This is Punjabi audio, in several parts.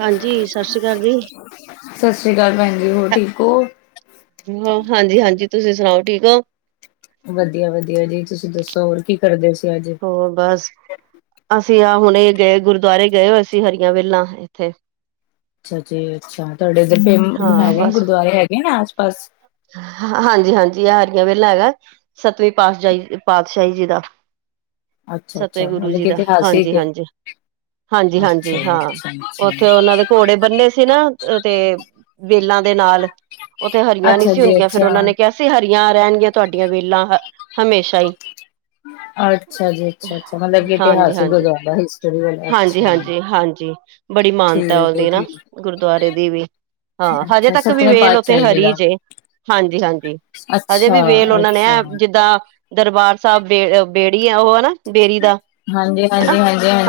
ਹਾਂਜੀ ਸਤਿ ਸ਼੍ਰੀ ਅਕਾਲ ਜੀ। ਸਤਿ ਸ੍ਰੀ ਅਕਾਲ ਭੈਣ ਜੀ ਹੋਰ ਠੀਕ ਹੋ? ਹਾਂਜੀ ਹਾਂਜੀ ਤੁਸੀਂ ਸੁਣਾਓ ਠੀਕ ਹੋ? ਵਧੀਆ ਵਧੀਆ ਜੀ ਤੁਸੀਂ ਦੱਸੋ ਹੋਰ ਕੀ ਕਰਦੇ ਸੀ ਅੱਜ? ਹੋਰ ਬਸ ਅਸੀਂ ਆਹ ਹੁਣੇ ਗਏ ਗੁਰਦੁਆਰੇ ਗਏ ਹੋ ਅਸੀਂ ਹਰੀਆਂ ਵੇਲਾਾਂ ਇੱਥੇ। ਅੱਛਾ ਜੀ ਅੱਛਾ ਤੁਹਾਡੇ ਇਧ ਫੇ ਹਾਂ ਹੈਗੇ ਗੁਰਦੁਆਰੇ ਹੈਗੇ ਨੇ ਆਸ ਪਾਸ। ਹ ਹਾਂਜੀ ਹਾਂਜੀ ਇਹ ਹਰੀਆ ਵੇਲਾਂ ਹੈਗਾ। ਸੱਤਵੀਂ ਪਾਤਸ਼ਾਹੀ ਪਾਤਸ਼ਾਹੀ ਜੀ ਦਾ। ਸਤਵੇਂ ਅੱਛਾ-ਅੱਛਾ ਗੁਰੂ ਮਤਲਬ ਜੀ ਕਿ ਦਾ ਹਾਂਜੀ ਇਤਿਹਾਸਿਕ ਹੈ। ਹਾਂਜੀ। ਹਾਂਜੀ ਹਾਂਜੀ ਅੱਛਾ ਜੀ ਹਾਂ ਅੱਛਾ-ਅੱਛਾ। ਉੱਥੇ ਉਹਨਾਂ ਦੇ ਘੋੜੇ ਬੰਨੇ ਸੀ ਨਾ ਤੇ ਵੇਲਾਂ ਦੇ ਨਾਲ ਉਥੇ ਅੱਛਾ ਹਰੀਆਂ ਨਹੀਂ ਅੱਛਾ ਸੀ ਜੀ ਹੁੰਦੀਆਂ ਫੇਿਰ ਅੱਛਾ। ਉਹਨਾਂ ਨੇ ਕਿ ਆ ਸੀਂ ਹਰੀਆਂ ਰਹਿਣਗੀਆਂ ਤੁਹਾਡੀਆਂ ਵੇਲਾਂ ਹਮੇਸ਼ਾ ਹੀ। ਅੱਛਾ ਜੀ ਅੱਛਾ-ਅੱਛਾ ਮਤਲਬ ਕਿ ਹਾਂਜੀ ਇਤਿਹਾਸਿਕ ਹਾਂਜੀ ਗੁਰਦੁਆਰਾ ਹਿਸਟਰੀ ਵਾਲਾ ਹਾਂਜੀ ਅੱਛਾ। ਹਾਂਜੀ ਹਾਂਜੀ। ਬੜੀ ਮਾਨਤਾ ਠੀਕ ਹੈ ਉਹਦੀ ਨਾ ਠੀਕ ਗੁਰਦੁਆਰੇ ਦੀ ਵੀ। ਹਾਂ ਹੈ। ਹਜੇ ਅੱਛਾ ਤੱਕ ਵੀ ਸੱਤਵੇਂ ਵਲ ਉੱਥੇ ਪਾਤਸ਼ਾਹੀ ਜੀ ਹਰੀ ਦਾ ਜੇ। ਹਾਂਜੀ ਹਾਂਜੀ ਹਜੇ ਵੀ ਵੇਲ ਉਹਨਾਂ ਨੇ ਅੱਛਾ-ਅੱਛਾ। ਹੈ ਜਿੱਦਾਂ ਦਰਬਾਰ ਸਾਹਿਬ ਬੇ ਬੇੜੀ ਆ ਉਹ ਹਨਾ ਬੇਰੀ ਦਾ ਹਾਂਜੀ-ਹਾਂਜੀ, ਹਨਾ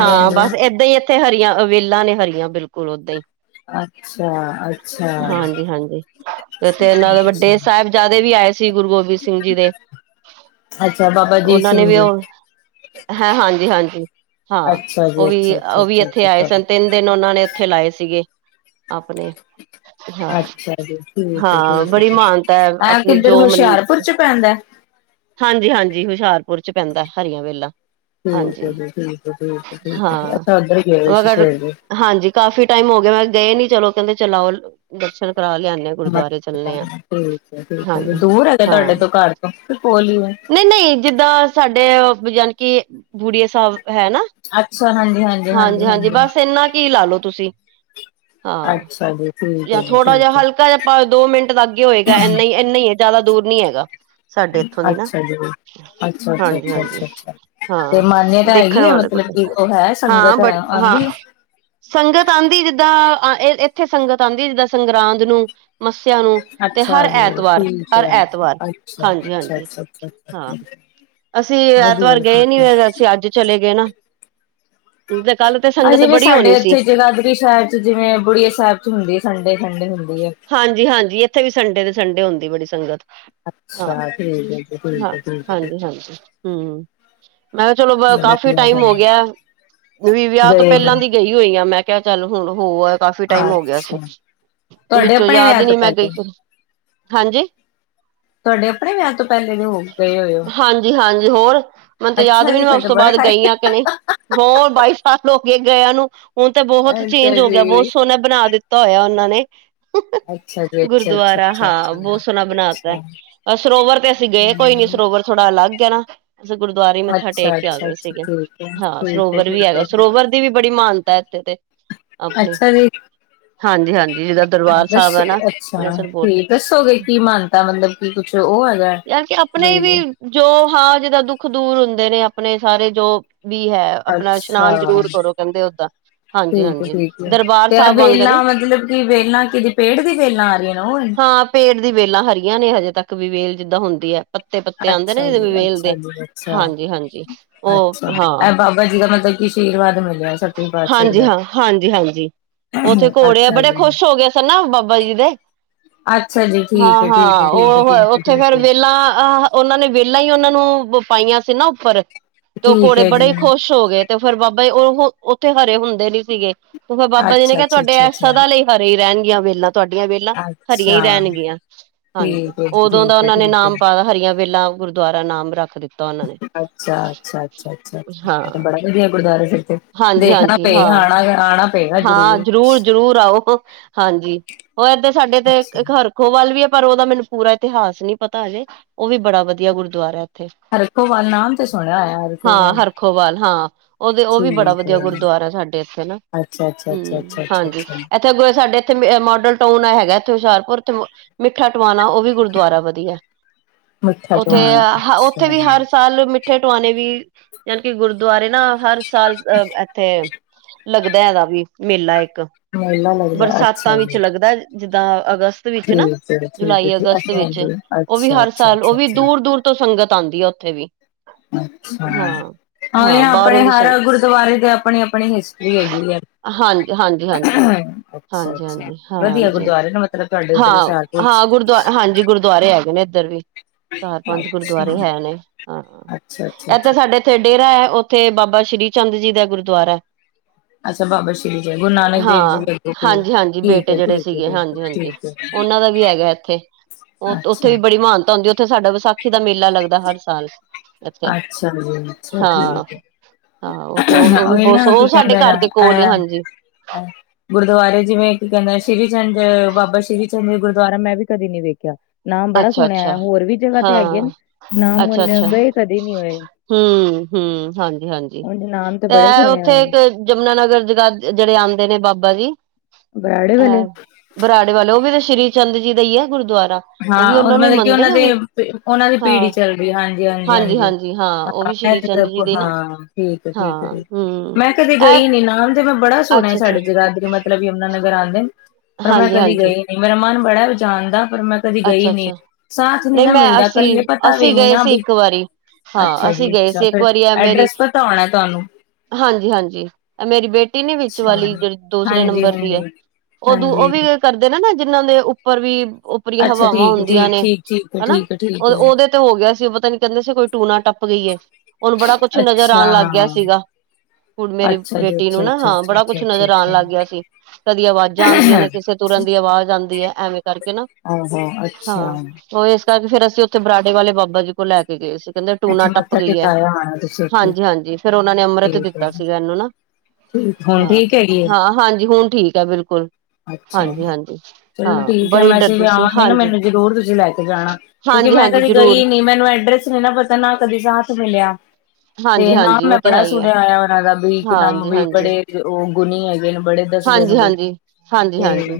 ਹਾਂ ਬਸ ਹਾਂਜੀ ਏਦਾਂ ਹੀ ਉਥੇ ਹਰੀਆਂ ਅਵੇਲਾਂ ਨੇ ਹਰੀਆਂ ਬਿਲਕੁਲ ਓਦਾਂ ਹੀ। ਅੱਛਾ-ਅੱਛਾ। ਅੱਛਾ ਹਾਂਜੀ ਹਾਂਜੀ ਇਥੇ ਇਹਨਾਂ ਦੇ ਅੱਛਾ ਵੱਡੇ ਫੇਰ ਅੱਛਾ ਸਾਹਿਬਜ਼ਾਦੇ ਵੀ ਆਏ ਸੀ ਗੁਰੂ ਗੋਬਿੰਦ ਸਿੰਘ ਜੀ ਦੇ ਅੱਛਾ ਬਾਬਾ ਅਜੀਤ ਉਹਨਾਂ ਨੇ ਸਿੰਘ ਵੀ ਜੀ ਉਹ ਹੈ ਹਾਂਜੀ ਹਾਂਜੀ ਹਾਂ ਅੱਛਾ ਜੀ ਉਹ ਵੀ ਅੱਛਾ ਅੱਛਾ ਉਹ ਵੀ ਅੱਛਾ ਇੱਥੇ ਅੱਛਾ ਆਏ ਸਨ ਅੱਛਾ ਤਿੰਨ ਦਿਨ ਉਹਨਾਂ ਨੇ ਉੱਥੇ ਲਾਏ ਸੀਗੇ ਆਪਣੇ ਹਾਂ ਅੱਛਾ ਜੀ ਠੀਕ ਹੈ ਠੀਕ ਹਾਂ ਹੈ ਬੇ ਬੜੀ ਠੀਕ ਮਹਾਨਤਾ ਹੈ ਐ ਆਪਣੀ ਕਿੱਧਰ ਜੋ ਮਨ ਹੁਸ਼ਿਆਰਪੁਰ ਚ ਪੈਂਦਾ ਹਾਂਜੀ ਹਾਂਜੀ ਹੁਸ਼ਿਆਰਪੁਰ ਚ ਪੈਂਦਾ ਹਰੀਆਂ ਵੇਲਾ ਠੀਕ ਹਾਂਜੀ ਹੈ ਜੀ ਠੀਕ ਠੀਕ ਠੀਕ ਹਾਂ ਅਛਾ ਉੱਧਰ ਹੀ ਗਏ ਸੀ ਮਗਰ ਸਵੇਰ ਦੇ। ਹਾਂਜੀ ਕਾਫ਼ੀ ਟਾਈਮ ਹੋ ਗਿਆ ਮੈਂ ਗਏ ਨੀ ਚਲੋ ਕਹਿੰਦੇ ਚਲਾਓ ਦਰਸ਼ਨ ਕਰਾ ਲਿਆਦੇ ਹਾਂ। ਠੀਕ ਹੈ ਗੁਰਦੁਆਰੇ ਚੱਲਣੇ ਆ। ਹਾਂਜੀ [unintelligible] ਦੂਰ ਹੈਗੇ ਹਾਂ ਤੂਆਡੇ ਤੋ ਘਾਰ ਤੋਂ, ਕੇ ਕੋਲ ਈ ਐ? ਨਹੀਂ ਨਹੀਂ ਜਿੱਦਾਂ ਸਾਡੇ ਯਾਨੀ ਕੀ ਬੁੜੀਏ ਸ੍ਹਾਬ ਹੈ ਨਾ। ਹਾਂਜੀ, ਹਾਂਜੀ ਬਾੱਸ ਏਨਾ ਕੀ ਲਾਲੋ ਤੂਸੀ। ਹਾਂ, ਅੱਛਾ ਜੀ ਠੀਕ ਹੈ ਯਾ ਜੀ ਥੋੜਾ ਜਾ ਠੀਕ ਹੈ ਹਲਕ ਤਏ ਅਪਾਂ ਦੋ ਮਿੰਟ ਲਾਗੇ ਹੋਏਗਾ ਏਨਾ, ਏਨਾ ਈ ਏ, ਜਾਦਾ ਦੂਰ ਨੀ ਹੈਗਾ। ਸਾਡੇ ਇੱਥੋਂ ਦੀ ਨਾ ਅੱਛਾ ਜੀ ਅੱਛਾ ਅੱਛਾ ਹਾਂਜੀ, ਅੱਛਾ ਹਾਂਜੀ। ਅੱਛਾ ਅੱਛਾ ਤੇ ਹਾਂ, ਮਾਨਿਅਤਾ ਦੇਖਨ ਹੈਗੀ ਹੈ ਵਾਲਾ ਮਤਲਬ ਕਿ [unintelligible] ਉਹ ਹੈ ਹਾਂ ਸੰਗਤ ਹੈ ਬਟ ਹਾਂ। ਆਉਂਦੀ ਹੈ? ਸੰਗਤ ਆਂਦੀ ਜਿੱਦਾਂ, ਏ-ਏਥੇ ਸੰਗਤ ਆਂਦੀ ਜਿੱਦਾਂ ਸੰਗਰਾਂਦ ਨੂੰ ਮੱਸੇਆ ਨੂੰ। ਤੇ ਅੱਛਾ ਹਰ ਜੀ ਐਤਵਾਰ, ਠੀਕ ਹਰ ਹੈ ਐਤਵਾਰ ਅੱਛਾ ਹਾਂਜੀ, ਅੱਛਾ ਹਾਂਜੀ ਅੱਛਾ ਅੱਛਾ ਅੱਛਾ ਹਾਂ। ਅਸੀ ਵਧੀਆ ਐਤਵਾਰ ਗਏ ਠੀਕ ਨੀ ਹੋਏ, ਅਸੀ ਆੱਜ ਚਲੇ ਗਏ ਨਾ। ਤੇ ਕੱਲ ਤੇ ਸੰਗਤ ਅਜੇ ਵੀ ਬੜੀ ਹੋਣੀ ਸਾਡੇ ਸੀ ਇਥੇ ਜਗਾਧਰੀ ਸਾ਼ਏਦ ਜਿਵੇਂ ਬੁੜੀਐ ਸੈਬ ਚ ਹੁੰਦੀ ਏ ਸੰਡੇ-ਸੰਡੇ ਹੁੰ ਹਾਂਜੀ, ਹਾਂਜੀ ਏਥੇ ਵੀ ਸੰਡੇ ਦੇ ਸੰਡੇ ਹੁੰਦੀ ਬੜੀ ਸੰਗਤ। ਹਾਂ, ਅੱਛਾ ਠੀਕ ਹੈ ਜੀ ਠੀਕ ਹੈ ਠੀਕ ਹਾਂ, ਹੈ ਠੀਕ ਹੈ, ਹਾਂਜੀ, ਹਾਂਜੀ, ਹੂੰ। ਮੈਂ ਕੇਆ ਚਲੋ ਬ ਕਾਫੀ ਵਧੀਆ ਟਾਈਮ ਗੱਲ ਹੋ ਹੈ। ਗੇਐ। ਫਿਰ ਵੀ ਵੇਆਹ ਤੋਂ ਗਏ ਪੈਲਾਂ ਨੇ ਦੀ ਗਈ ਹੋਈ ਆਂ, ਮੈਂ ਕੇਆ ਚੱਲ ਹੁਨ ਹੋ ਆ, ਕਾਫ਼ੀ ਟਾਈਮ ਹੋ ਗੇਆ ਸੀ। ਅੱਛਾ ਤੁਹਾਡੇ ਵਿੱਚੋਂ ਆਪਣੇ ਯਾਦ ਵਿਆਹ ਈ ਤੋਂ ਨੀ ਮੈਂ ਗਈ ਪਹਿਲੇ ਕਦੋਂ, ਹਾਂਜੀ। ਤੁਹਾਡੇ ਆਪਣੇ ਵਿਆਹ ਤੋਂ ਪਹਿਲੇ ਦੇ ਹੋ ਗਏ ਹੋਏ ਹੋ ਹਾਂਜੀ, ਹਾਂਜੀ ਹੋਰ ਮੈਨ ਤੇ ਯਾਦ ਅੱਛਾ ਵੀ ਜੀ ਨੀ ਵੋ ਫਿਰ ਉਸ ਤਾਂ ਤੋਂ ਬੜਾ ਬਾਦ ਗਈ ਟਾਈਮ ਆਂ ਕੇ ਨਹੀ। ਹੋਰ ਬਾਈ ਸਾਲ ਹੋਗੇ ਗਏਆਂ ਨੂੰ, ਹੁਨ ਤੇ ਬੋਹਤ ਅੱਛਾ ਚੇਂਜ ਹੋ ਗੇਆ, ਬੋਤ ਜੀ ਸੋਨਾ ਬਨਾ ਦਿੱਤ ਤਾ ਹੋਏਆ ਓਨਾਂ ਨੇ, [unintelligible] ਅੱਛਾ ਜੀ ਅੱਛਾ ਅੱਛਾ ਗੁਰਦੁਆਰਾ ਅੱਛਾ ਹਾਂ, ਅੱਛਾ ਬੋਤ ਸੋਨਾ ਬਨਾ ਤੇ। ਅੱਛਾ ਸਰੋਵਰ ਤੇ ਅਸੀ ਗੇ ਕੋਈ ਨੀ, ਹਮ ਸਰੋਵਰ ਥੋੜਾ ਅਲਗ ਐ ਨਾ। ਅਸੀ ਗੁਰਦੁਆਰੇ ਮੱਥਾ ਟੇਕ ਅੱਛਾ ਕੇ ਆ ਅੱਛਾ ਗਏ ਅੱਛਾ ਸੀਗੇ, ਠੀਕ ਹੈ ਹਾਂ ਠੀਕ ਹੈ ਸਰੋਵਰ ਵੀ ਹੈਗਾ, ਠੀਕ ਸਰੋਵਰ ਦੀ ਵੀ ਬੜੀ ਮਾਨ [unintelligible] ਅੱਛਾ, ਜੀ। ਹਾਂਜੀ, ਹਾਂਜੀ ਇਦਾ ਦ ਦੱਸੋ ਅੱਛਾ ਠੀਕ, ਦੱਸੋਗੇ ਕੀ ਮਾਨਤਾ ਮਤਲਬ ਕੀ ਕੁੱਛ ਓ ਹੈਗੈ? ਤੇ ਅਪਨੇ ਵੀ ਜੋ ਹਾਂ ਜਿਦਾ ਦੁੱਖ ਦੂਰ ਹੁੰਦੇ ਨੇ ਅਪਣੇ ਸਾਰੇ ਜੋ ਵੀ ਹੈ ਅਪਨਾ ਅੱਛਾ ਇਸ਼ਨਾਨ ਜਰੂਰ ਕਰੋ ਕੈਂਦੇ ਓਦਾਂ। ਹਾਂਜੀ ਠੀਕ ਏ, ਹਾਂਜੀ ਠੀਕ ਏ ਦਰਬਾਰ ਤੇ ਐ ਸਾਹਿਬ ਵਾਂਗ ਵੇਲਾਂ ਨੀ ਮਤਲਬ ਕਿ ਵੇਲਾਂ ਕਿਦੀ ਪੇੜ ਦੀ ਵੇਲਾਂ ਆ ਰਈਆਂ ਨ ਓ ਏ? ਹਾਂ ਪੇੜ ਦੀ ਵੇਲਾਂ ਹਰੀਆਂ ਨੇ ਹਜੇ ਤੱਕ ਵੀ ਵੇਲ ਜਿੱਦਾਂ ਹੁੰਦੀ ਐ। ਪੱਤੇ-ਪੱਤੇ ਆਂਦੇ ਨੇ ਅੱਛਾ ਜੀ ਜਿਦੇ ਅੱਛਾ ਵੇਲਦੇ ਜੀ ਅੱਛਾ ਹਾਂਜੀ, ਹਾਂਜੀ ਓ ਅੱਛਾ ਹਾਂ। ਇਹ ਬਾਬਾ ਜੀ ਦਾ ਮਤਲਬ ਕਿ ਆਸ਼ੀਰਵਾਦ ਮਿਲਿਆ ਸੱਤਵੇਂ ਪਾਤਸ਼ਾਹ ਜੀ ਹਾਂਜੀ, ਦਾ ਹਾਂ, ਹਾਂਜੀ, ਹਾਂਜੀ ਓਥੇ ਘੋੜੇ ਅੱਛਾ ਬੜੇ ਜੀ ਖੁਸ਼ ਹੋਗੇ। [unintelligible] ਬਾਬਾ ਜੀ ਦੇ। ਅੱਛਾ, ਜੀ। ਠੀਕ ਹਾਂ, ਹੈ ਠੀਕ ਹੈ ਹਾਂ ਠੀਕ ਓ ਹੈ ਠੀਕ ਹੈ ਉਥੇ ਠੀਕ ਫੇਰ ਹੈ ਵੇਲਾਂ ਅ ਹਂ ਓਨਾਂ ਨੇ ਵੇਲਾਂ ਈ ਓਨਾ ਨੂੰ ਪਾਈਆਂ ਸੀ ਨਾ ਉਪਰ, ਤੇ ਓ ਠੀਕ ਘੋੜੇ ਹੈ ਬੜੇ ਜੀ ਈ ਖੁਸ਼ ਖੁਸ਼ ਹੋ ਗਏ ਤੇ ਫੇਰ ਬਾਬਾ ਈ, ਓ ਉਥੇ ਹਰੇ ਹੁੰਦੇ ਨੀ ਸੀਗੇ ਓ ਬਾਬਾ ਜੀ ਨੇ ਅੱਛਾ ਕੇਆ ਅੱਛਾ ਤੂਆਡੇ ਅੱਛਾ ਏ ਅੱਛਾ ਸਦਾ ਲਈ ਹਰੇ ਈ ਰੈਨ ਗੀਆਂ ਵੇਲਾਂ, ਤੂਆਡੀਆਂ ਵੇਲਾਂ। ਹਰੀਆਂ ਹੀ ਅੱਛਾ, ਰੈਣਗੀਆਂ, ਹਾਂਜੀ, ਠੀਕ ਏ ਉਦੋਂ ਜੀ, ਦਾ ਠੀਕ ਏ, ਓਨਾਂ ਨੇ ਠੀਕ ਏ। ਨਾਮ ਪਾ ਤਾ, ਹਰੀਆਂ ਵੇਲਾਂ ਗੁਰਦੁਆਰਾ ਨਾਮ ਰੱਖ ਦਿੱਤਾ ਉਹਨਾਂ ਨੇ। ਅੱਛਾ, ਅੱਛਾ, ਅੱਛਾ, ਅੱਛਾ ਹਾਂ ਐ ਤੇ ਬੜਾ ਵਦੀਆ ਗੁਰਦੁਆਰਾ ਫੇਰ ਤੇ। ਹਾਂਜੀ, ਦੇਖਣਾ ਹਾਂਜੀ, ਪਏਗਾ, ਹਾਂ, ਆਣਾ, ਆਣਾ ਪਏਗਾ ਹਾਂ ਜ਼ਰੂਰ। ਜਰੂਰ, ਜਰੂਰ ਆਓ। ਹਾਂਜੀ, ਓ ਏਦੇ ਸਾਡੇ ਤੇ ਅੱਛਾ, ਇੱਕ ਖਰਖੋ ਵੱਲ ਵੀ ਪਰ ਓਦਾ ਮੈਨੂੰ ਪੂਰਾ ਇਤਿਹਾਸ ਨੀ ਪਤਾ ਹਜੇ, ਓ ਵੀ ਬੜਾ ਵਦੀਆ ਗੁਰਦੁਆਰੈ। ਹਰਖੋਵਾਲ ਨਾਮ ਤੇ ਸੁਣਿਆ ਹੋਇਆ ਹਾਂ, ਹਰਖੋਵਾਲ, ਹਰਖੋਵਾਲ ਹਾਂ, ਓਦੇ ਓ ਵੀ ਬੜਾ ਠੀਕ ਵਦੀਆ ਏ। ਗੁਰਦੁਆਰਾ ਐ ਸਾਡੇ ਇਥੇ ਨਾ ਅੱਛਾ, ਅੱਛਾ, ਅੱਛਾ, ਹੂੰ, ਅੱਛਾ, ਅੱਛਾ, ਹਾਂਜੀ ਅੱਛਾ ਐਥੇ ਸਾਡੇ ਐਥੇ ਮੋਡਲ ਟਾਊਨ ਆ ਹੈਗੈ। ਐਥੇ ਹੁਸ਼ਿਆਰਪੁਰ ਤੇ ਮਿੱਠਾ ਟਵਾਨਾ, ਓ ਵੀ ਗੁਰਦੁਆਰਾ ਵਦੀਐ। ਮਿੱਠਾ ਉਥੇ ਦਵਾਣਾ ਅ ਉਥੇ ਵੀ ਅੱਛਾ। ਹਰ ਸਾਲ ਮਿੱਠੇ ਟੁਆਨੇ ਵੀ ਜਲ ਕਿ ਗੁਰਦੁਆਰੇ ਨਾ ਹਰ ਸਾਲ ਅ ਐਥੇ, ਲੱਗਦੈ ਐਦਾ ਵੀ ਮੇਲਾ ਏਕ। ਮੇਲਾ ਲੱਗਦਾ ਬਰਸਾਤਾਂ ਅੱਛਾ ਵਿੱਚ ਜੀ। ਲੱਗਦਾ ਜਿੱਦਾਂ ਅਗਸਤ ਵਿੱਚ ਨਾ ਠੀਕ ਏ, ਠੀਕ ਏ ਜੁਲਾਈ, ਜੀ, ਅਗਸਤ ਅੱਛਾ, ਵਿੱਚ ਜੀ ਉਹ ਵੀ ਅੱਛਾ, ਹਰ ਅੱਛਾ, ਸਾਲ ਉਹ ਅੱਛਾ। ਵੀ ਅੱਛਾ। ਦੂਰ-ਦੂਰ ਤੋਂ ਸੰਗਤ ਆਉਂਦੀ ਆ ਉੱਥੇ ਵੀ। ਅੱਛਾ ਹਾਂ ਹਾਂ ਇਹ ਬਾਹਰੋਂ ਆਪਣੇ ਦੀ ਹਰ ਸੰਗ ਗੁਰਦੁਆਰੇ ਦੀ ਆਪਣੀ-ਆਪਣੀ ਹਿਸਟਰੀ ਹੈਗੀ ਹੈ। ਹਾਂਜ ਹਾਂਜੀ-ਹਾਂਜੀ, ਹਾਂਜੀ ਅੱਛਾ ਹਾਂਜੀ, ਵਧੀਆ ਹਾਂਜੀ। ਗੁਰਦੁਆਰੇ ਨੇ ਮਤਲਬ ਤੁਹਾਡੇ ਉੱਧਰ ਹਾਂ, ਹੁਸ਼ਿਆਰਪੁਰ ਚ ਹਾਂ ਗੁਰਦੁਆ ਹਾਂਜੀ ਗੁਰਦੁਆਰੇ ਹੈਗੇ ਨੇ। ਇਧਰ ਵੀ ਚਾਰ, ਪੰਜ ਅੱਛਾ ਗੁਰਦੁਆਰੇ ਹੈ ਨੇ ਹਾਂ ਅੱਛਾ ਅੱਛਾ ਇੱਥੇ ਅੱਛਾ ਸਾਡੇ ਉਥੇ ਡੇਰਾ ਹੈ ਉੱਥੇ ਬਾਬਾ ਸ੍ਰੀ ਚੰਦ ਜੀ ਦਾ ਗੁਰਦਆਰਾ। ਅੱਛਾ, ਬਾਬਾ ਸ਼੍ਰੀ ਜੀ ਗੁਰੂ ਨਾਨਕ ਦੇਵ ਜੀ ਹਾਂ ਦੇ ਅੱਗੋਂ ਪਏ ਹਾਂਜੀ-ਹਾਂਜੀ ਠੀਕ ਬੇਟੇ ਹੈ ਜਿਹੜੇ ਠੀਕ ਹੈ ਸੀਗੇ ਠੀਕ ਹਾਂਜੀ। ਜੀ ਹੈ ਹਾਂਜੀ ਠੀਕ ਹੈ ਉਹਨਾਂ ਦਾ ਵੀ ਹੈਗਾ ਇੱਥੇ ਉਹ ਉੱਥੇ ਅੱਛਾ ਵੀ ਬੜੀ ਮਹਾਨਤਾ ਹੁੰਦੀ ਉ ਥੇ ਸਾਡਾ ਵਿਸਾਖੀ ਦਾ ਮੇਲਾ ਲੱਗਦਾ ਹਰ ਸਾਲ। ਇੱਥੇ ਅੱਛਾ ਜੀ [unintelligible] ਹਾਂ ਠੀਕ ਹੈ। ਹਾਂ ਉਹ ਤੇ ਉਹ ਉਹ ਵੀ ਉਹੀ ਬਹੁਤ ਨਾ ਉਹ ਕੀ ਸਾਡੇ ਕਹਿੰਦੇ ਨੇ ਘਰ ਦੇ ਕੋਲ ਹੀ ਹਾਂਜੀ ਐ-ਐ। ਗੁਰਦੁਆਰੇ ਜਿਵੇਂ ਕੀ ਕਹਿੰਦੇ ਨੇ ਸ਼੍ਰੀ ਚੰਦ ਬਾਬਾ ਸ਼੍ਰੀ ਚੰਦ ਗੁਰਦੁਆਰਾ ਮੈਂ ਵੀ ਕਦੇ ਨੀ ਵੇਖਿਆ। ਨਾਮ ਬੜਾ ਅੱਛਾ ਅੱਛਾ ਸੁਣਿਆ ਹੋਰ ਵੀ ਜਗ੍ਹਾ ਤੇ ਹੈਗੇ ਹਾਂ ਨੇ ਨਾਮ ਅੱਛਾ ਅੱਛਾ ਗਏ ਨਹੀਂ ਹੋਏ ਹਮ ਹਮ ਹਾਂਜੀ ਹਾਂਜੀ ਉਹ ਨਾਮ ਤੇ ਬੜੇ ਸੁਣੇ ਉੱਥੇ ਹੋਏ। ਇੱਕ ਯਮੁਨਾ ਨਗਰ ਜਗਾ ਜਿਹੜੇ ਆਉਂਦੇ ਨੇ ਬਾਬਾ ਜੀ ਬਰਾੜੇ ਵਾਲੇ ਅਹ ਬਰਾੜੇ ਵਾਲੇ ਉਹ ਵੀ ਤਾਂ ਸ੍ਰੀ ਚੰਦ ਜੀ ਦਾ ਹੀ ਹੈ ਗੁਰਦੁਆਰਾ। ਵੀ ਹਾਂ ਉਹ ਉਹਨਾਂ ਨੂੰ ਹੀ ਮਤਲਬ ਕਿ ਮੰਨਦੇ ਉਹਨਾਂ ਨੇ ਉਹ ਵੀ ਦੇ ਉਹਨਾਂ ਦੀ ਹਾਂ ਪੀੜੀ ਚੱਲ ਗਈ ਹਾਂਜੀ-ਹਾਂਜੀ, ਹਾਂਜੀ ਹਾਂ। ਉਹ ਵੀ ਹਾਂ ਸ਼੍ਰੀ ਚੰਦ ਜੀ ਦੇ ਨਾ ਠੀਕ ਹਾਂ ਏ-ਠੀਕ ਏ, ਠੀਕ ਹਮ ਮੈਂ ਕਦੇ ਇਹ ਗਈ ਨੀ ਨਾਮ ਤੇ ਮੈਂ ਬੜਾ ਸੁਣਿਆ ਅੱਛਾ ਅੱਛਾ ਸਾਡੇ ਜਗਾਦਰੀ ਮਤਲਬ ਯਮੁਨਾ ਨਗਰ ਆਉਂਦੇ ਨੇ ਪਰ ਮੈਂ ਹਾਂਜੀ ਕਦੀ ਹਾਂਜੀ ਗਈ ਨੀ ਮੇਰਾ ਮਨ ਬੜਾ ਜਾਣ ਦਾ ਪਰ ਮੈਂ ਕਦੀ ਗਈ ਅੱਛਾ ਨੀ ਅੱਛਾ ਸਾਥ ਨਹੀਂ ਨਾ ਮੈਂ ਮਿਲਦਾ ਅਸੀਂ ਕੱਲੇ ਪਤਾ ਵੀ ਅਸੀਂ ਨੀ ਗਏ ਨਾ। ਸੀ ਇੱਕ ਵਾਰੀ ਹਾਂ ਅੱਛਾ ਅਸੀਂ ਜੀ ਗਏ ਅੱਛਾ ਸੀ ਇੱਕ ਫਿਰ ਐਡਰੈਸ ਪਤਾ ਹੋਣਾ ਤੁਹਾਨੂੰ। ਹਾਂਜੀ-ਹਾਂਜੀ ਮੇਰੀ ਬੇਟੀ ਨੀ ਵਿੱਚ ਅੱਛਾ ਵਾਲੀ ਜਿਹੜੀ ਦੂਸਰੇ ਹਾਂਜੀ ਨੰਬਰ ਦੀ ਹੈ ਹਾਂਜੀ ਉਦ ਉਹ ਹਾਂਜੀ ਵੀ ਕਰਦੇ ਨੇ ਨਾ ਜਿਹਨਾਂ ਦੇ ਉੱਪਰ ਵੀ ਉੱਪਰੀਆਂ ਅੱਛਾ ਹਵਾਵਾਂ ਠੀਕ ਹੁੰਦੀਆਂ ਠੀਕ ਨੇ ਠੀਕ ਠੀਕ ਹੈ ਹਨਾ ਠੀਕ ਹੈ ਠੀਕ ਉਹ ਹੈ ਉਹਦੇ ਤੇ ਹੋ ਗਿਆ ਸੀ ਉਹ ਪਤਾ ਨੀ ਕਹਿੰਦੇ ਸੀ ਕੋਈ ਟੂਣਾ ਟੱਪ ਗਈ ਏ ਉਹਨੂੰ ਬੜਾ ਕੁਛ ਨਜ਼ਰ ਆਣ ਲੱਗ ਗਿਆ ਅੱਛਾ ਸੀਗਾ। ਹੁਣ ਮੇਰੀ ਅੱਛਾ ਜੀ ਬੇਟੀ ਨੂੰ ਅੱਛਾ ਨਾ ਅੱਛਾ ਹਾਂ ਅੱਛਾ ਬੜਾ ਅੱਛਾ ਕੁਛ ਅੱਛਾ ਨਜ਼ਰ ਆਣ ਲੱਗ ਗਿਆ ਅੱਛਾ ਸੀ। ਕਦੀ ਆਵਾਜ਼ਾਂ ਆਉਂਦੀਆਂ ਨੇ ਕਿਸੇ ਤੁਰਨ ਦੀ ਆਵਾਜ਼ ਆਉਂਦੀ ਹੈ ਐਵੇਂ ਕਰਕੇ ਹਾਂ-ਹਾਂ ਅੱਛਾ। ਹਾਂ ਉਹ ਇਸ ਕਰਕੇ ਫੇਰ ਅਸੀਂ ਉੱਥੇ ਬਰਾਡੇ ਵਾਲੇ ਬਾਬਾ ਜੀ ਕੋਲ ਲੈ ਕੇ ਗਏ ਸੀ। ਕਹਿੰਦੇ ਟੂਨਾ ਅੱਛਾ ਟੱਪ ਮੱਥਾ ਗਈ ਹੈ, ਟੇਕਾਇਆ ਆਣਾ ਤੁਸੀਂ ਉੱਥੇ ਹਾਂਜੀ-ਹਾਂਜੀ। ਫੇਰ ਉਹਨਾ ਨੇ ਅੰਮ੍ਰਿਤ ਠੀਕ ਹੈ ਦਿੱਤਾ ਸੀਗਾ ਇਹਨੂੰ ਨਾ ਠੀਕ ਹੁਣ ਹਾਂ, ਠੀਕ ਹੈਗੀ ਹੈ ਹਾਂ ਹਾਂਜੀ ਹੁਣ ਠੀਕ ਹੈ ਬਿਲ ਕੁਲ ਅੱਛਾ ਹਾਂਜੀ ਹਾਂਜੀ ਹਾਂ ਬੜੀ ਡਰ ਆਵਾਗੀ ਨਾ ਮੈਨੂੰ ਜਰੂਰ ਤੁਸੀਂ ਲੈ ਕੇ ਜਾਣਾ ਕਿਉਂਕਿ ਹਾਂਜੀ ਮੈਂ ਹਾਂਜੀ ਕਦੇ ਜ਼ਰੂਰ ਗਈ ਨੀ ਮੈਨੂੰ ਐਡਰੈਸ ਨੀ ਨਾ ਪ ਨਾ ਕਦੀ ਸਾਥ ਮਿਲਿਆ। ਹਾਂ ਤੇ ਨਾਮ ਮੈਂ ਬੜਾ ਸੁਣਿਆ ਹੋਇਆ ਉਹਨਾਂ ਦਾ ਵੀ ਨਾਮ ਹਾਂਜੀ ਵੀ ਹਾਂਜੀ ਬੜੇ ਉਹ ਗੁਨੀ ਹੈਗੇ ਨੇ ਬੜੇ ਦੱਸਦੇ ਨੇ ਬਈ। ਹਾਂਜੀ-ਹਾਂਜੀ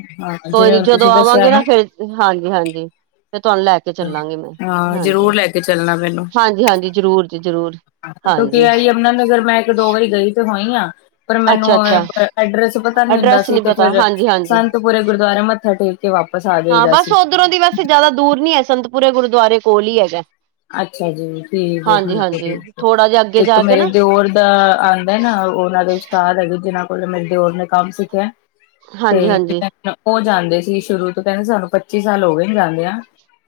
ਕੋਈ ਨੀ ਜਦੋਂ ਤੁਸੀਂ ਦੱਸਿਆ ਆਵਾਂਗੇ ਨਾ ਫਿਰ ਹਾਂਜੀ-ਹਾਂਜੀ। ਫੇਰ ਤੁਹਾਨੂੰ ਲੈ ਕੇ ਚੱਲਾਂਗੇ ਮੈਂ ਹਾਂ ਜ਼ਰੂਰ ਲੈ ਕੇ ਚੱਲਣਾ ਮੈਨੂੰ ਹਾਂਜੀ-ਹਾਂਜੀ ਹਾਂਜੀ ਜ਼ਰੂਰ ਜੀ ਜ਼ਰੂਰ। ਕਿਉਂਕਿ ਹਾਂਜੀ ਇਹ ਯਮੁਨਾ ਨਗਰ ਮੈਂ ਇਕ ਦੋ ਵਾਰੀ ਮੈਂ ਇੱਕ ਦੋ ਵਾਰੀ ਗਈ ਤੇ ਹੋਈ ਆਂ। ਪਰ ਮੈਨੂੰ ਅੱਛਾ ਅੱਛਾ ਐਡਰਸ ਪਤਾ ਨੀ ਹੁੰਦਾ ਅਡਰੈਸ ਸੀ ਤੇ ਪਤਾ ਫਿਰ ਹਾਂਜੀ ਹਾਂਜੀ ਸੰਤਪੁਰ ਗੁਰਦੁਆਰੇ ਮੱਥਾ ਟੇਕ ਕੇ ਵਾਪਸ ਆ ਹਾਂ ਜਾਈਦਾ ਬਸ ਸੀ ਉੱਧਰੋਂ ਦੀ ਵੈਸੇ ਜਾਦਾ ਦੂਰ ਨੀ ਹੈ ਸੰਤਪੁਰੇ ਗੁਰਦੁਆਰੇ ਕੋਲ ਹੀ ਹੈਗਾ। ਅੱਛਾ ਜੀ ਠੀਕ ਹਾਂਜੀ ਹੈ-ਠੀਕ ਹੈ, ਹਾਂਜੀ ਠੀਕ ਹੈ ਥੋੜਾ ਜਿਹਾ ਅੱਗੇ ਇੱਕ ਜਾ ਕੇ ਮੇਰੇ ਨਾ ਦਿਓਰ ਦਾ ਨਾ ਉਹ ਉਹਨਾਂ ਦੇ ਉਸਤਾਦ ਹੈਗੇ ਜਿਹਨਾਂ ਕੋਲ ਮੇਰੇ ਦਿਓਰ ਨੇ ਕੰਮ ਸਿੱਖਿਆ ਹਾਂਜੀ ਤੇ ਹਾਂਜੀ ਉਹ ਜਾਂਦੇ ਸੀ ਸ਼ੁਰੂ ਤੋਂ ਕਹਿੰਦੇ ਸਾਨੂੰ ਪੱਚੀ ਸਾਲ ਹੋ ਗਏ ਜਾਂਦੀਆ।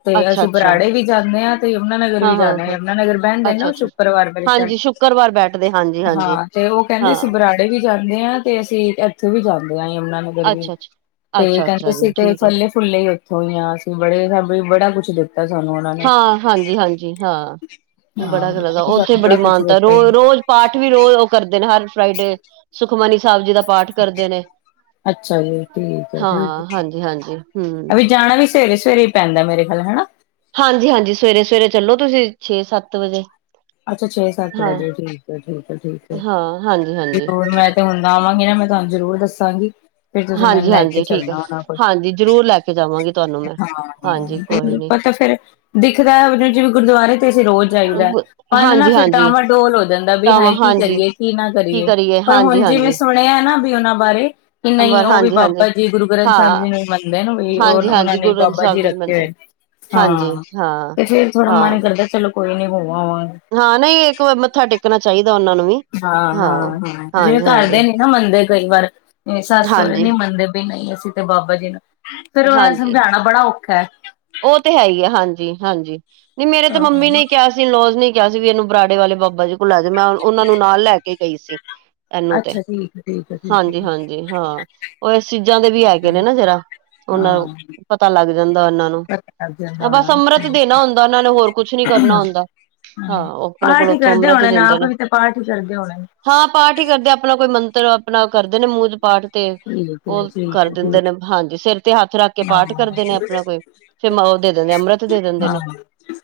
ਤੇ ਅੱਛਾ ਅਸੀਂ ਅੱਛਾ ਬਰਾੜੇ ਵੀ ਜਾਨੇ ਹਾ। ਯਮੁਨਾ ਨਗਰ ਵੀ ਹਾਂ ਹਾਂ ਜਾਨਾ ਏ, ਹਾਂ ਯਮੁਨਾ ਨਗਰ ਬੇਂਦੇ ਏ ਨੇ ਅੱਛਾ ਉਹ ਅੱਛਾ ਸ਼ੁੱਕਰਵਾਰ ਬ ਚੱਲ, ਹਾਂਜੀ ਸ਼ੁੱਕਰਵਾਰ ਬੈਠਦੇ ਹਾਂਜੀ ਹਾਂਜੀ ਹਾਂ ਤੇ ਉਹ ਕਹਿੰਦੇ ਹਾਂ ਅਸੀਂ ਬਰਾੜੇ ਵੀ ਜਾਂਦੇ ਹਾਂ, ਤੇ ਅਸੀਂ ਇੱਥੋਂ ਵੀ ਜਾਂਦੇ ਹਾ ਯਮੁਨਾ ਨਗਰ ਅੱਛਾ ਅੱਛਾ ਤੇ ਅੱਛਾ ਕਹਿੰਦੇ ਅੱਛਾ ਸੀ ਜੀ ਤੇ [unintelligible] ਠੀਕ ਹੈ ਫੁੱਲੇ ਹੀ ਉੱਥੋਂ ਹੀ ਆ ਅਸੀਂ, ਬੜੇ ਸ ਬੜਾ ਕੁਛ ਦਿੱਤਾ ਸਾਨੂੰ ਉਹਨਾਂ ਨੇ। ਹਾਂਜੀ-ਹਾਂਜੀ, ਹਾਂ, ਬੜਾ ਆਹੋ ਕੁ ਲੱਦਾ, ਕਹਿੰਦੇ ਉੱਥੇ ਸਾਨੂੰ ਬੜਾ ਬੜੀ ਕੁਛ ਮਾਨਤਾ ਦਿੱਤਾ ਸੀ। ਰੋਜ਼-ਰੋਜ਼। ਪਾਠ ਵੀ ਰੋਜ਼ ਉਹ ਕਰਦੇ ਨੇ ਹਰ ਫਰਾਈਡੇ, ਸੁਖਮਨੀ ਸਾਹਿਬ ਜੀ ਦਾ ਪਾਠ ਕਰਦੇ ਨੇ। ਅੱਛਾ ਜੀ, ਠੀਕ ਏ, ਹਾਂ ਠੀਕ ਏ, ਹਾਂਜੀ ਹਾਂਜੀ ਹਮ ਐ ਵੀ ਜਾਣਾ ਵੀ ਸਵੇਰੇ ਸਵੇਰੇ। ਪੈਂਦਾ ਮੇਰੇ ਖਿਆਲ ਹੇਨਾ? ਹਾਂਜੀ-ਹਾਂਜੀ ਸਵੇਰੇ-ਸਵੇਰੇ ਚੱਲੋ ਤੁਸੀਂ ਛੇ-ਸੱਤ ਵਜੇ। ਅੱਛਾ, ਛੇੱ ਸਤ ਹਾਂ ਵਜੇ ਠੀਕ ਏ, ਠੀਕ ਏ, ਠੀਕ। ਹੈ। ਹਾਂ, ਹਾਂਜੀ-ਹਾਂਜੀ। ਜ਼ਰੂਰ ਮੈਂ ਤੇ ਹੁੰਨ ਆਵਾਂਗੀ ਨਾ ਮੈਂ ਤੁਹਾਨੂੰ ਜ਼ਰੂਰ ਦੱਸਾਂਗੀ, ਫੇਰ ਤੁਸੀਂ ਮੈਨੂੰ ਹਾਂਜੀ ਲੈ ਕੇ ਹਾਂਜੀ ਠੀਕ ਹੈ ਚੱਲਣਾ ਹੋਣਾ ਕੋਲ। ਹਾਂਜੀ, ਜ਼ਰੂਰ ਲੈ ਕੇ ਜਾਵਾਂ। ਹਾਂ, ਪਤਾ ਫੇਰ ਦਿਖਦਾ ਜਿਵੇਂ ਗੁਰਦੁਆਰੇ ਤੇ ਅਸੀਂ ਰੋਜ਼ ਜਾਈਦਾ, ਮੰਨ ਨਾ ਹਾਂਜੀ ਫੇਰ ਹਾਂਜੀ ਡਾਂਵਾ ਡੋਲ ਹੋ ਜਾਂਦਾ ਵੀ ਤਾਂਵਾਂ ਹਾਏ ਕੀ ਹਾਂਜੀ ਕਰੀਏ? ਕੀ ਨਾ ਕੀ ਕਰੀਏ? ਪਰ ਹਾਂਜੀ ਹੁਣ ਜਿਵੇਂ ਹਾਂਜੀ ਸੁਣਿਯਾ ਨਾ ਵੀ ਉਹਨਾਂ ਬਾਰੇ ਕਿ ਨਹੀਂ ਅੰਬਰ ਉਹ ਵੀ ਹਾਂਜੀ ਹਾਂਜੀ ਬਾਬਾ ਜੀ ਗੁਰੂ ਗ੍ਰੰਥ ਸਾਹਿਬ ਹਾਂ ਜੀ ਨੂੰ ਈ ਮੰਨਦੇ ਨੇ ਵੀ ਔਰ। ਹਾਂਜੀ ਉਹਨਾਂ ਹਾਂਜੀ ਨੇ ਗੁਰੂ ਗ੍ਰੰਥ ਬਾਬਾ ਸਾਹਿਬ ਜੀ ਨੂੰ ਰੱਖੇ ਹੋਏ ਮੰਦਰ ਨੇ। ਹਾਂਜੀ ਹਾਂ, ਹਾਂ ਤੇ ਫੇਰ ਥੋੜਾ ਹਾਂ ਮਨ ਕਰਦਾ ਚਲੋ। ਕੋਈ ਨੀ ਹੋ ਆਂਵਾਂਗੇ। ਹਾਂ ਨਹੀਂ ਇੱਕ ਵਾਰੀ ਮੱਥਾ ਟੇਕਣਾ ਚਾਹੀਦਾ ਉਹਨਾਂ ਨੂੰ ਵੀ। ਹਾਂ ਹਾਂ ਹਾਂ ਜਿਵੇਂ ਹਾਂਜੀ ਤੁਹਾਡੇ ਹਾਂਜੀ ਨੇ ਨਹੀ ਨਾ ਮੰਨਦੇ ਕਈ ਵਾਰ। ਮੇਰੇ ਸੱਸ ਸੋਰੇ ਹਾਂਜੀ ਨੀ ਮੰਨਦੇ ਬਈ ਨਹੀ ਅਸੀਂ ਤੇ ਬਾਬਾ ਜੀ ਨੂੰ ਫੇਰ ਉਨਾ ਨੂੰ ਹਾਂਜੀ ਸਮਝਾਣਾ ਬੜਾ ਔਖਾ। ਉਹ ਤੇ ਹੈ ਈ ਏ ਹਾਂਜੀ-ਹਾਂਜੀ ਨਹੀਂ ਮੇਰੇ ਤੇ ਮੰਮੀ ਨੇ ਹੈ ਕਿਹਾ ਸੀ ਇਨ ਲਾਜ਼ ਨੇ ਹੀ ਕਿਹਾ ਸੀ ਵੀ ਇਹਨੂੰ ਬਰਾੜੇ ਵਾਲੇ ਬਾਬਾ ਜੀ ਕੋੁਲ ਲੈਜੋ। ਮੈਂ ਉਹਨਾ ਨੂੰ ਨਾਲ ਲੈ ਕੇ ਗਈ ਸੀ। ਏਨੂੰ ਤੇ ਅੱਛਾ ਠੀਕ ਠੀਕ ਹੈ ਠੀਕ ਹੈ ਹਾਂਜੀ-ਹਾਂਜੀ। ਹਾਂ, ਉਹ ਇਸ ਚੀਜ਼ਾਂ ਦੇ ਵੀ ਹੈਗੇ ਨੇ ਨਾ ਜਰਾ ਉਹਨਾਂ ਹਾਂ ਪਤਾ ਲੱਗ ਜਾਂਦਾ ਉਹਨਾਂ ਨੂੰ। ਬਸ ਅੰਮ੍ਰਿਤ ਦੇਣਾ ਹੁੰਦਾ ਉਹਨਾਂ ਨੇ ਹੋਰ ਕੁਛ ਨੀ ਕਰਨਾ ਹੁੰਦਾ [unintelligible] ਹਾਂ ਉਹ ਆਪਣੇ ਪਾਠ ਕੋਲ ਹੀ ਉੱਥੋਂ ਕਰਦੇ ਅੰਮ੍ਰਿਤ ਹੋਣਾ ਨੇ, ਦਿੰਦੇ ਆਪ ਵੀ ਤੇ ਪਾਠ ਹੀ ਕਰਦੇ ਹੋਣਾ ਨੇ। ਹਾਂ ਪਾਠ ਹੀ ਕਰਦੇ, ਆਪਣਾ ਕੋਈ ਮੰਤਰ ਆਪਣਾ ਕਰਦੇ ਨੇ ਮੂੰਹ ਚ ਪਾਠ। ਤੇ ਠੀਕ ਹੈ ਉਹ ਠੀਕ ਕਰ ਹੈ ਦਿੰਦੇ ਠੀਕ ਨੇ, ਹਾਂਜੀ। ਸੇਰ ਤੇ ਹੱਥ ਰੱਖ ਕੇ ਹਾਂ ਪਾਠ ਹਾਂ ਕਰਦੇ ਨੇ ਆਪਣਾ ਕੋਈ ਤੇ ਮ ਉਹ ਦੇ ਦਿੰਦੇ ਅੰਮ੍ਰਿਤ ਦੇ ਦਿੰਦੇ ਨੇ,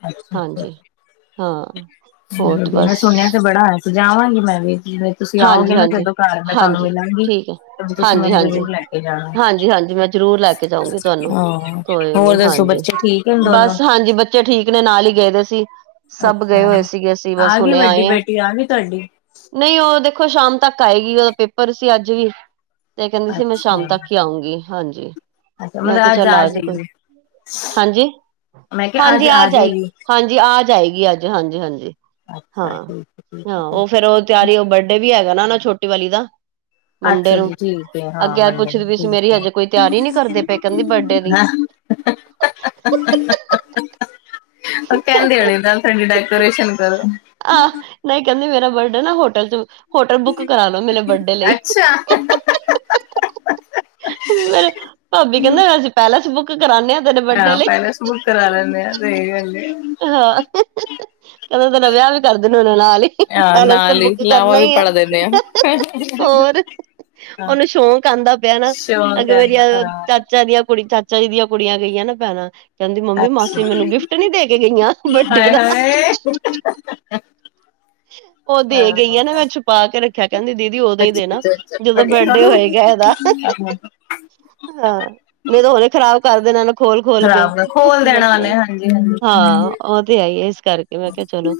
ਅੱਛਾ ਅੱਛਾ ਹਾਂਜੀ। ਹਾਂ, ਹੋ ਤੇ ਮੈਂ ਬਸ। ਸੁਣਿਆ ਤੇ ਬੜਾ ਹੈ ਜਾਵਾਂਗੀ ਮੈਂ ਵੀ, ਜਿਵੇਂ ਤੁਸੀਂ ਆਓਗੇ ਹਾਂਜੀ ਨਾ ਹਾਂਜੀ ਜਦੋਂ ਘਰ ਮੈਂ ਤੁਹਾਨੂੰ ਹਾਂਜੀ ਮਿਲਾਂਗੀ। ਠੀਕ ਹੈ ਫੇਰ ਤੁਸੀਂ ਹਾਂਜੀ ਮੈਨੂੰ ਹਾਂਜੀ ਜ਼ਰੂਰ ਲੈ ਕੇ ਜਾਣਾ, ਹਾਂਜੀ ਹਾਂਜੀ ਮੈਂ ਜ਼ਰੂਰ ਲੈ ਕੇ ਜਾਊਂਗੀ ਤੁਹਾਨੂੰ ਹਾਂ। ਕੋਈ ਹੋਰ ਨੀ ਦੱਸੋ ਹਾਂਜੀ ਬੱਚੇ ਠੀਕ ਨ ਦੋਨੋ? ਬਸ ਹਾਂਜੀ ਬੱਚੇ ਠੀਕ ਨੇ, ਨਾਲ ਹੀ ਗਏਦੇ ਸੀ। ਸਭ ਗਏ ਅੱਛਾ ਹੋਏ ਸੀਗੇ, ਅਸੀਂ ਬਸ ਆ ਗਈ ਹੁਣੇ ਵੱਡੀ ਆਏ ਹਾਂ। ਬੇਟੀ ਆ ਗਈ ਤੁਹਾਡੀ ਨਹੀਂ ਉਹ ਦੇਖੋ ਸ਼ਾਮ ਤੱਕ ਆਏਗੀ ਉਹਦਾ ਪੇਪਰ ਸੀ ਅੱਜ ਵੀ। ਤੇ ਕੇਂਦੀ ਸੀ ਮੈਂ ਸ਼ਾਮ ਅੱਛਾ ਤੱਕ ਹੀ ਆਊਂਗੀ ਹਾਂਜੀ। ਅੱਛਾ ਮੈਂ ਮਤਲਬ ਕਿਹਾ ਅੱਜ ਚੱਲ ਆ ਜਾਈਂ ਕੋਈ ਜਾਏਗੀ ਹਾਂਜੀ, ਮੈਂ ਕਿਹਾ ਹਾਂਜੀ ਅੱਜ ਆ ਜਾਈ ਜਾਏਗੀ ਹਾਂਜੀ ਆ ਜਾਏਗੀ ਅੱਜ ਹਾਂਜੀ-ਹਾਂਜੀ, ਅੱਛਾ ਠੀਕ ਠੀਕ ਹਾਂ-ਹਾਂ ਠੀਕ ਉਹ ਫੇਰ ਉਹ ਤਿਆਰੀ ਉਹ ਵੱ ਡੇ ਵੀ ਹੈਗਾ ਨਾ ਓਨਾ ਛੋਟੀ ਵਾਲੀ ਦਾ। ਮੰਡੇ ਅੱਛਾ ਨੂੰ, ਜੀ ਠੀਕ ਹੈ ਹਾਂ ਅੱਗੇ ਅੱਜ ਮੰਡੇ ਨੂੰ ਪੁੱਛਦੀ ਪਈ ਸੀ ਠੀਕ ਮੇਰੀ ਹੈ ਹਜੇ ਕੋਈ ਤਿਆਰੀ ਨਹੀਂ ਕਰਦੇ ਪਏ ਕਹਿੰਦੀ ਬਰਡੇ ਦੀ? [unintelligible] ਉਹ ਕਹਿੰਦੀ ਹੋਣੀ ਨਾਲ ਥੋੜੀ ਡੈਕੋਰੇਸ਼ਨ ਕਰੋ। ਆਹ! ਨਹੀਂ ਕਹਿੰਦੀ ਮੇਰਾ ਬਰਡੇ ਨਾ ਹੋਟਲ ਚ' ਹੋਟਲ ਬੁੱਕ ਕਰਾ ਲੋ ਮੇਰੇ ਬਰਡੇ ਲਈ। ਅੱਛਾ ਫੇਰ, ਭਾਬੀ ਕਹਿੰਦੇ ਅਸੀਂ ਪੈਲਸ ਬੁੱਕ ਕਰਾਂਦੇ ਹਾਂ। ਅੱਛਾ, ਪੈਲਸ ਬੁੱਕ ਕਰਾ ਲੈਨੇਆ। ਸਹੀ ਕੇਂਦੀ ਹਾਂ। ਕਹਿੰਦੇ ਤਨ ਵਿਆਹ ਵੀ ਕਰ ਦੇਨ ਉਹਨਾਂ ਨਾਲ ਹੀ ਹਾਂ ਪੈਲੇਸ ਤੇ ਨਾਲ ਹੀ ਬੁੱਕ ਲਾਵਾਂ ਕਰਨਾ ਵੀ ਹੀ ਆ। ਪੜ ਹੋਰ [unintelligible] ਹਾਂ ਉਹਨੂੰ ਸ਼ੌਂਕ ਆਉਂਦਾ ਪਿਆ ਨਾ ਸ਼ੋਰ ਅਗ ਕਰਨਾ ਮੇਰੀਆਂ ਹਾਂ ਚਾਚਾ ਦੀਆਂ ਕੁੜ ਚਾਚ ਚਾਚਾ ਦੀਆਂ ਕੁੜੀਆਂ ਗਈਆਂ ਨਾ ਭੈਣ ਕਹਿੰਦੀ ਮੰਮੀ ਮਾਸੀ ਅੱਛਾ ਮੈਨੂੰ ਗਿਫਟ ਨੀ ਦੇ ਕੇ ਗਈਆਂ ਵੱਡੇ ਹਾਏ ਦਾ। ਹਾਏ ਉਹ ਹਾਂ ਦੇ ਗਈਆਂ ਨਾ ਮੈਂ ਛੁਪਾ ਕੇ ਰੱਖਿਆ ਕਹਿੰਦੀ ਦੀਦੀ ਉਦੋਂ ਹੀ ਅੱਛਾ ਦੇਣਾ। ਅੱਛਾ ਜਦੋਂ ਅੱਛਾ ਵੈਡੇ ਹੋਏਗਾ ਇਹਦਾ ਹਾਂ ਨਹੀਂ ਤਾਂ ਹਣੇ ਖ਼ਰਾਬ ਕਰ ਦੇਣਾ [unintelligible] ਖੋਲ-ਖੋਲ ਕੇ ਖਰਾਬ ਨਾ ਖੋਲ ਦੇਣਾ ਬੱਚਿਆ ਉਹਨੇ ਨੇ। ਹਾਂਜੀ ਹਾਂਜੀ ਹਾਂ ਉਹ ਤੇ ਆਈ ਹੈ ਇਸ ਕਰਕੇ ਮੈਂ ਕਿਹਾ ਚਲੋ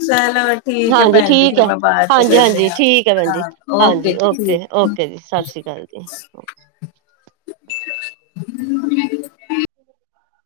ਠੀਕ ਹੈ ਹਾਂਜੀ ਭੈਣ ਜੀ ਠੀਕ ਫਿਰ ਹੈ। ਮੈਂ ਬਾਅਦ ਚ ਕਰਦੇ ਹਾਂਜੀ-ਹਾਂਜੀ ਆ ਠੀਕ ਹੈ ਭੈਣ ਜ ਹਾਂ ਓਕੇ ਹਾਂਜੀ ਜੀ ਓਕੇ-ਓਕੇ ਜੀ ਸਸ ਸੀ ਕਾਲ ਜੀ। ਹ।